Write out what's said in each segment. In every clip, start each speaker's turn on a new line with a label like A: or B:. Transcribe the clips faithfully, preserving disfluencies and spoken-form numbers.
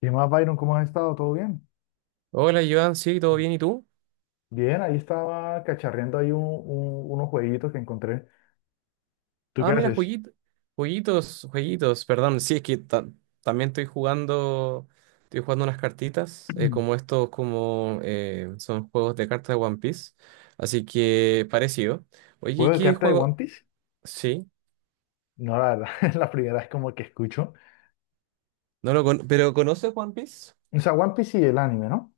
A: ¿Qué más, Byron? ¿Cómo has estado? ¿Todo bien?
B: Hola, Joan, sí, ¿todo bien? ¿Y tú?
A: Bien, ahí estaba cacharreando ahí un- un- unos jueguitos que encontré. ¿Tú qué
B: Ah, mira,
A: haces?
B: jueguitos, jueguitos, jueguitos, perdón. Sí, es que ta- también estoy jugando, estoy jugando unas cartitas, eh, como estos, como eh, son juegos de cartas de One Piece. Así que parecido. Oye, ¿y
A: ¿Juego de
B: qué
A: carta de One
B: juego?
A: Piece?
B: Sí,
A: No, la verdad, es la primera vez como que escucho.
B: no lo con- pero ¿conoces One Piece?
A: O sea, One Piece y el anime, ¿no?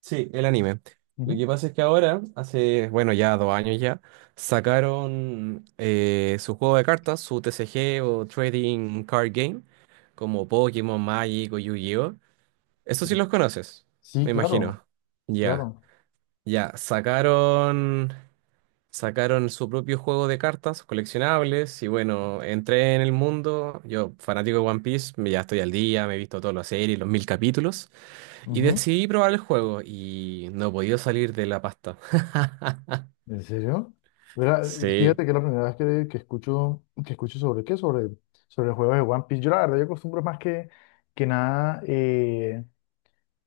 B: Sí, el anime. Lo
A: Ujú.
B: que pasa es que ahora, hace, bueno, ya dos años ya, sacaron eh, su juego de cartas, su T C G o Trading Card Game, como Pokémon, Magic o Yu-Gi-Oh. Eso sí los conoces,
A: Sí,
B: me
A: claro,
B: imagino. Ya,
A: claro.
B: ya. Sacaron, sacaron su propio juego de cartas coleccionables y bueno, entré en el mundo. Yo, fanático de One Piece, me ya estoy al día, me he visto todas las series, los mil capítulos. Y
A: Ujú.
B: decidí probar el juego y no he podido salir de la pasta.
A: ¿En serio? Mira,
B: Sí.
A: fíjate que es la primera vez que, que escucho, que escucho sobre qué, sobre, sobre el juego de One Piece. Yo la verdad, yo acostumbro más que, que nada, eh,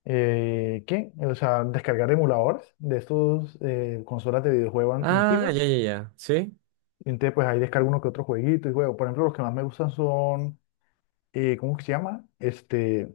A: eh, ¿qué? O sea, descargar emuladores de estos, eh, consolas de videojuegos an-
B: Ah, ya,
A: antiguos.
B: ya, ya. ¿Sí?
A: Y entonces, pues ahí descargo uno que otro jueguito y juego. Por ejemplo, los que más me gustan son, eh, ¿cómo que se llama? Este,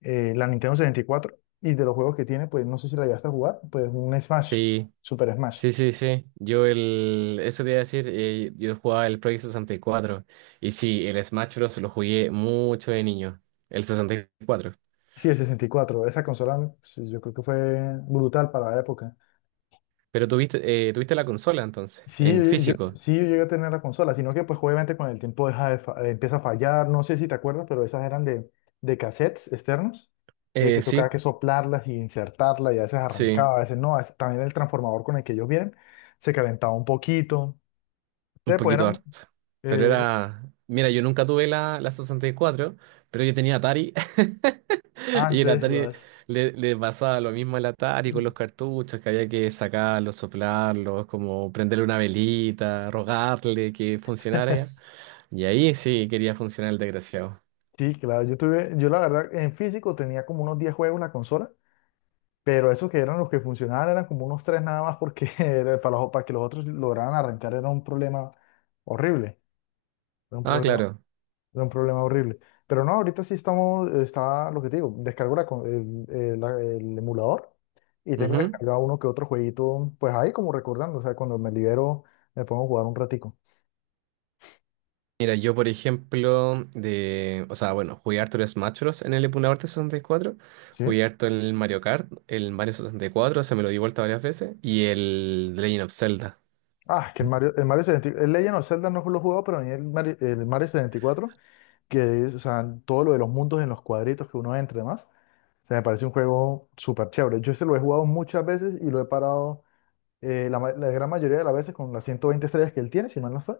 A: eh, la Nintendo sesenta y cuatro, y de los juegos que tiene, pues no sé si la llegaste a jugar, pues un Smash,
B: Sí.
A: Super Smash.
B: Sí, sí, sí. Yo el... Eso te iba a decir, eh, yo jugaba el Project sesenta y cuatro. Y cuatro. Y sí, el Smash Bros. Lo jugué mucho de niño. El sesenta y cuatro.
A: Sí, el sesenta y cuatro. Esa consola, sí, yo creo que fue brutal para la época.
B: Pero tuviste, eh, tuviste la consola entonces,
A: Sí,
B: en
A: yo, yo-
B: físico.
A: sí, yo llegué a tener la consola, sino que pues obviamente con el tiempo deja de fa- eh, empieza a fallar, no sé si te acuerdas, pero esas eran de, de cassettes externos, de que
B: Eh, sí,
A: tocaba que soplarlas y insertarlas, y a veces
B: sí,
A: arrancaba, a veces no, a veces también el transformador con el que ellos vienen se calentaba un poquito.
B: un
A: Entonces pues
B: poquito
A: eran,
B: harto. Pero
A: eh,
B: era... Mira, yo nunca tuve la, la sesenta y cuatro, pero yo tenía Atari. Y el
A: antes
B: Atari
A: jugabas.
B: le, le pasaba lo mismo al Atari con los cartuchos, que había que sacarlos, soplarlos, como prenderle una velita, rogarle que funcionara. Y ahí sí quería funcionar el desgraciado.
A: Sí, claro, yo tuve, yo la verdad en físico tenía como unos diez juegos en la consola. Pero esos que eran los que funcionaban eran como unos tres nada más, porque era para, los- para que los otros lograran arrancar era un problema horrible, era un
B: Ah,
A: problema,
B: claro.
A: era un problema horrible. Pero no, ahorita sí estamos, está lo que te digo, descargo la co- el, el- la- el emulador, y tengo
B: Ujú.
A: descargado uno que otro jueguito, pues ahí como recordando, o sea, cuando me libero me pongo a jugar un ratico.
B: Mira, yo por ejemplo, de, o sea, bueno, jugué harto el Smash Bros. En el emulador de sesenta y cuatro,
A: ¿Sí?
B: jugué harto el Mario Kart, el Mario sesenta y cuatro se me lo di vuelta varias veces, y el The Legend of Zelda.
A: Ah, es que el Mario, el Mario sesenta y cuatro, el Legend of Zelda no lo he jugado, pero a mí el Mario, el Mario setenta y cuatro, que es, o sea, todo lo de los mundos en los cuadritos que uno entra y demás, se me parece un juego súper chévere. Yo este lo he jugado muchas veces y lo he parado, eh, la, ma- la gran mayoría de las veces con las ciento veinte estrellas que él tiene, si mal no estoy.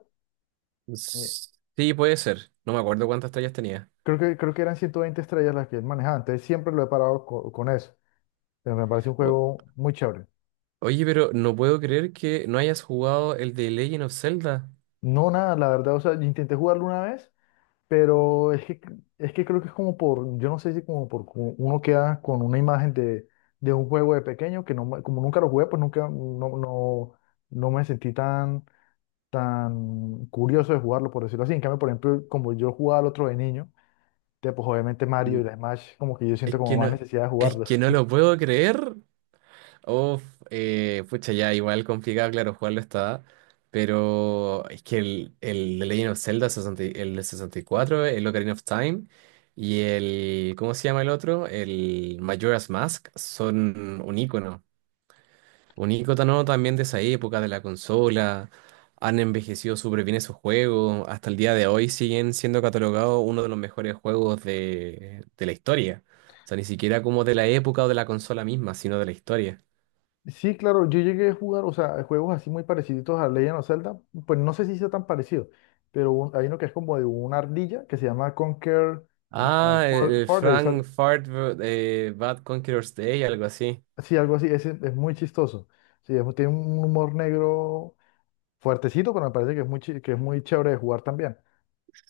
A: Eh,
B: S- Sí, puede ser, no me acuerdo cuántas estrellas tenía.
A: creo que, creo que eran ciento veinte estrellas las que él manejaba, entonces siempre lo he parado co- con eso. Pero me parece un juego muy chévere.
B: Oye, pero no puedo creer que no hayas jugado el de Legend of Zelda.
A: No, nada, la verdad, o sea, yo intenté jugarlo una vez, pero es que, es que creo que es como por, yo no sé si como por cu- uno queda con una imagen de, de un juego de pequeño que no, me- como nunca lo jugué, pues nunca, no, no, no me sentí tan tan curioso de jugarlo, por decirlo así. En cambio, por ejemplo, como yo jugaba al otro de niño, te- pues obviamente Mario
B: Mm.
A: y la Smash, como que yo
B: Es
A: siento como
B: que
A: más
B: no,
A: necesidad de
B: es
A: jugarlos.
B: que no lo puedo creer. Uf, eh, pucha, ya igual complicado, claro, jugarlo está. Pero es que el, el de Legend of Zelda, sesenta y- el de sesenta y cuatro, el Ocarina of Time y el, ¿cómo se llama el otro? El Majora's Mask son un ícono. Un icono también de esa época, de la consola. Han envejecido súper bien esos juegos. Hasta el día de hoy siguen siendo catalogados uno de los mejores juegos de, de la historia. O sea, ni siquiera como de la época o de la consola misma, sino de la historia.
A: Sí, claro, yo llegué a jugar, o sea, juegos así muy parecidos a Legend of Zelda, pues no sé si sea tan parecido, pero un- hay uno que es como de una ardilla que se llama Conquer, uh,
B: Ah, el,
A: For-
B: el
A: Fortress, al-
B: Frank Fart eh, Bad Conqueror's Day, algo así.
A: sí, algo así, ese es muy chistoso. Sí, es- tiene un humor negro fuertecito, pero me parece que es muy, chi- que es muy chévere de jugar también.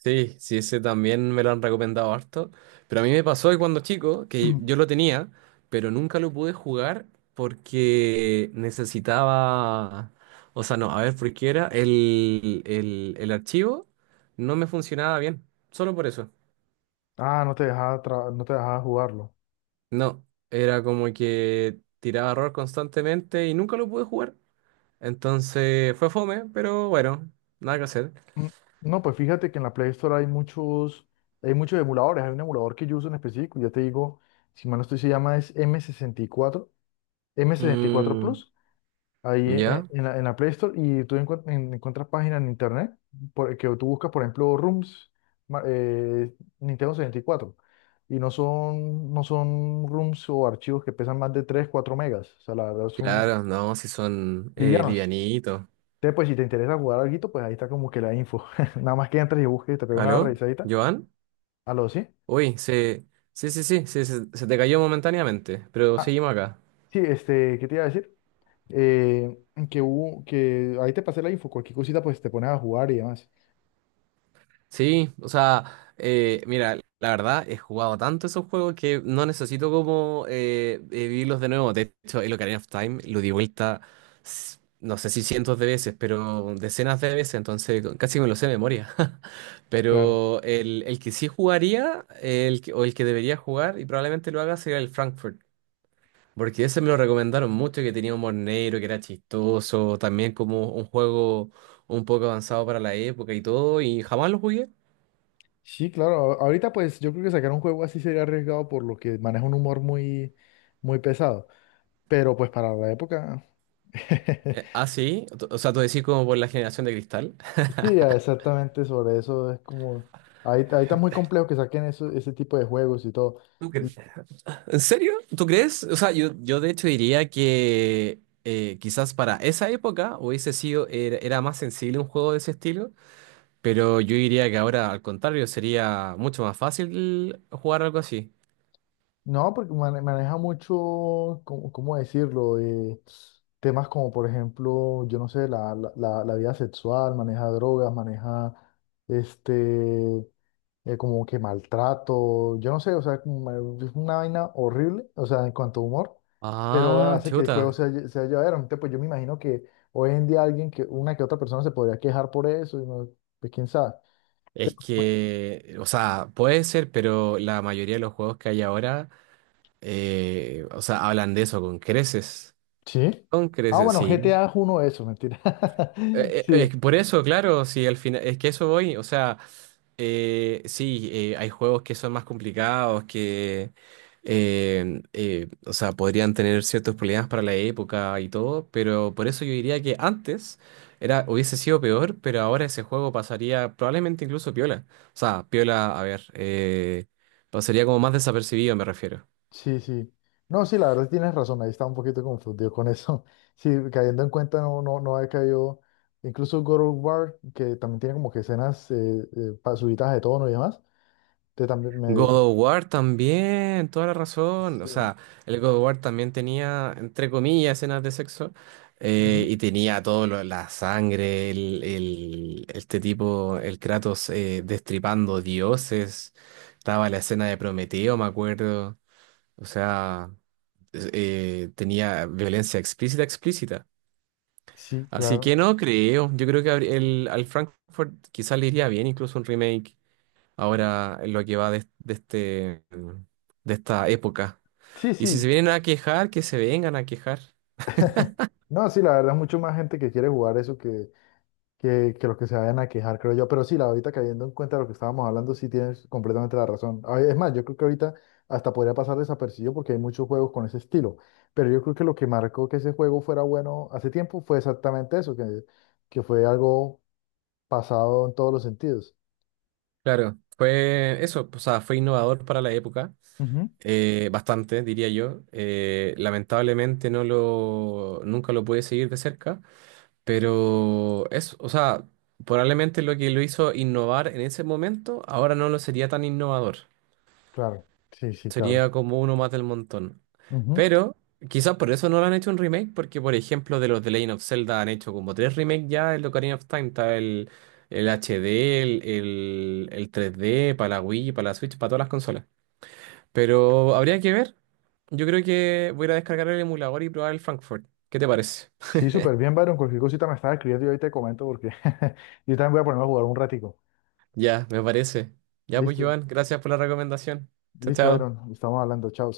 B: Sí, sí, ese también me lo han recomendado harto. Pero a mí me pasó que cuando chico, que yo lo tenía, pero nunca lo pude jugar porque necesitaba. O sea, no, a ver, por qué era. El, el, el archivo no me funcionaba bien. Solo por eso.
A: Ah, no te dejaba, tra- no te dejaba jugarlo.
B: No, era como que tiraba error constantemente y nunca lo pude jugar. Entonces fue fome, pero bueno, nada que hacer.
A: Mm, no, pues fíjate que en la Play Store hay muchos, hay muchos emuladores. Hay un emulador que yo uso en específico, ya te digo, si mal no estoy, se llama es m sesenta y cuatro, m sesenta y cuatro
B: Mm,
A: Plus, ahí eh,
B: ya,
A: en la, en la Play Store, y tú encuent- en- encuentras páginas en internet, por, que tú buscas, por ejemplo, ROMs, ma- eh, Nintendo sesenta y cuatro, y cuatro, y no son, no son ROMs o archivos que pesan más de tres, cuatro megas, o sea, la verdad son
B: claro, no, si son eh,
A: livianos.
B: livianitos.
A: Entonces, pues si te interesa jugar algo, pues ahí está como que la info. Nada más que entres y busques y te pegas una
B: ¿Aló?
A: revisadita.
B: ¿Joan?
A: Aló, sí.
B: Uy, se... sí, sí, sí, sí, se, se te cayó momentáneamente, pero
A: Ah,
B: seguimos acá.
A: sí, este, ¿qué te iba a decir? Eh, que hubo, que ahí te pasé la info, cualquier cosita pues te pones a jugar y demás.
B: Sí, o sea, eh, mira, la verdad, he jugado tanto esos juegos que no necesito como eh, eh, vivirlos de nuevo. De hecho, el Ocarina of Time lo di vuelta, s- no sé si cientos de veces, pero decenas de veces, entonces casi me lo sé de memoria.
A: Claro.
B: Pero el, el que sí jugaría, el que- o el que debería jugar, y probablemente lo haga, sería el Frankfurt. Porque ese me lo recomendaron mucho, que tenía humor negro, que era chistoso, también como un juego un poco avanzado para la época y todo, y jamás lo jugué.
A: Sí, claro, a- ahorita pues yo creo que sacar un juego así sería arriesgado por lo que maneja un humor muy, muy pesado. Pero pues para la época.
B: Eh, ah, sí, Tú- o sea, tú decís como por la generación de cristal.
A: Sí, exactamente sobre eso es como. Ahí, ahí está muy complejo que saquen eso, ese tipo de juegos y todo.
B: ¿Tú cre- ¿En serio? ¿Tú crees? O sea, yo, yo de hecho diría que eh, quizás para esa época hubiese sido, era, era más sensible un juego de ese estilo, pero yo diría que ahora al contrario sería mucho más fácil jugar algo así.
A: No, porque mane- maneja mucho, ¿cómo, ¿cómo decirlo? Eh, temas como, por ejemplo, yo no sé, la, la, la- la vida sexual, maneja drogas, maneja, este, eh, como que maltrato, yo no sé, o sea, como, eh, es una vaina horrible, o sea, en cuanto a humor, pero
B: Ah,
A: hace que el juego
B: chuta.
A: sea, lle- sea llevadero. Entonces, pues yo me imagino que hoy en día alguien que, una que otra persona se podría quejar por eso, y no, pues quién sabe.
B: Es que, o sea, puede ser, pero la mayoría de los juegos que hay ahora, eh, o sea, hablan de eso con creces.
A: Sí.
B: Con
A: Ah,
B: creces,
A: bueno, G T
B: sí.
A: A es uno de esos, mentira.
B: Eh, eh,
A: Sí.
B: es que por eso, claro, sí, al final, es que eso voy, o sea, eh, sí, eh, hay juegos que son más complicados, que, eh, eh, o sea, podrían tener ciertos problemas para la época y todo, pero por eso yo diría que antes era, hubiese sido peor, pero ahora ese juego pasaría probablemente incluso piola. O sea, piola, a ver, eh, pasaría como más desapercibido, me refiero.
A: Sí, sí. No, sí, la verdad sí tienes razón, ahí estaba un poquito confundido con eso. Sí, cayendo en cuenta no, no, no había caído. Incluso God of War, que también tiene como que escenas, eh, eh, pa- subidas de tono y demás, te también me...
B: God of War también, toda la razón. O
A: Sí,
B: sea, el God of War también tenía, entre comillas, escenas de sexo. Eh,
A: ujú.
B: y tenía todo lo- la sangre, el, el- este tipo, el Kratos eh, destripando dioses. Estaba la escena de Prometeo, me acuerdo. O sea, es- eh, tenía violencia explícita, explícita.
A: Sí,
B: Así que
A: claro.
B: no creo. Yo creo que habría- el, al Frankfurt quizás le iría bien incluso un remake ahora en lo que va de, de este, de esta época.
A: Sí,
B: Y si se
A: sí.
B: vienen a quejar, que se vengan a quejar.
A: No, sí, la verdad es mucho más gente que quiere jugar eso que, que, que los que se vayan a quejar, creo yo. Pero sí, la ahorita cayendo en cuenta de lo que estábamos hablando, sí tienes completamente la razón. A ver, es más, yo creo que ahorita hasta podría pasar desapercibido porque hay muchos juegos con ese estilo. Pero yo creo que lo que marcó que ese juego fuera bueno hace tiempo fue exactamente eso, que, que fue algo pasado en todos los sentidos.
B: Claro, fue eso, o sea, fue innovador para la época,
A: Ujú.
B: eh, bastante, diría yo. Eh, lamentablemente no lo, nunca lo pude seguir de cerca, pero es o sea, probablemente lo que lo hizo innovar en ese momento, ahora no lo sería tan innovador.
A: Claro, sí, sí, claro.
B: Sería como uno más del montón.
A: Ujú.
B: Pero quizás por eso no lo han hecho un remake, porque por ejemplo de los de Legend of Zelda han hecho como tres remakes ya, el Ocarina of Time, está el, el H D, el, el, el tres D, para la Wii, para la Switch, para todas las consolas. Pero habría que ver. Yo creo que voy a ir a descargar el emulador y probar el Frankfurt. ¿Qué te parece?
A: Sí, súper bien, Byron. Cualquier cosita me estaba escribiendo y ahí te comento, porque yo también voy a ponerme a jugar un ratico.
B: Ya, me parece. Ya pues,
A: Listo,
B: Joan, gracias por la recomendación. Chao,
A: listo,
B: chao.
A: Byron. Estamos hablando. Chao.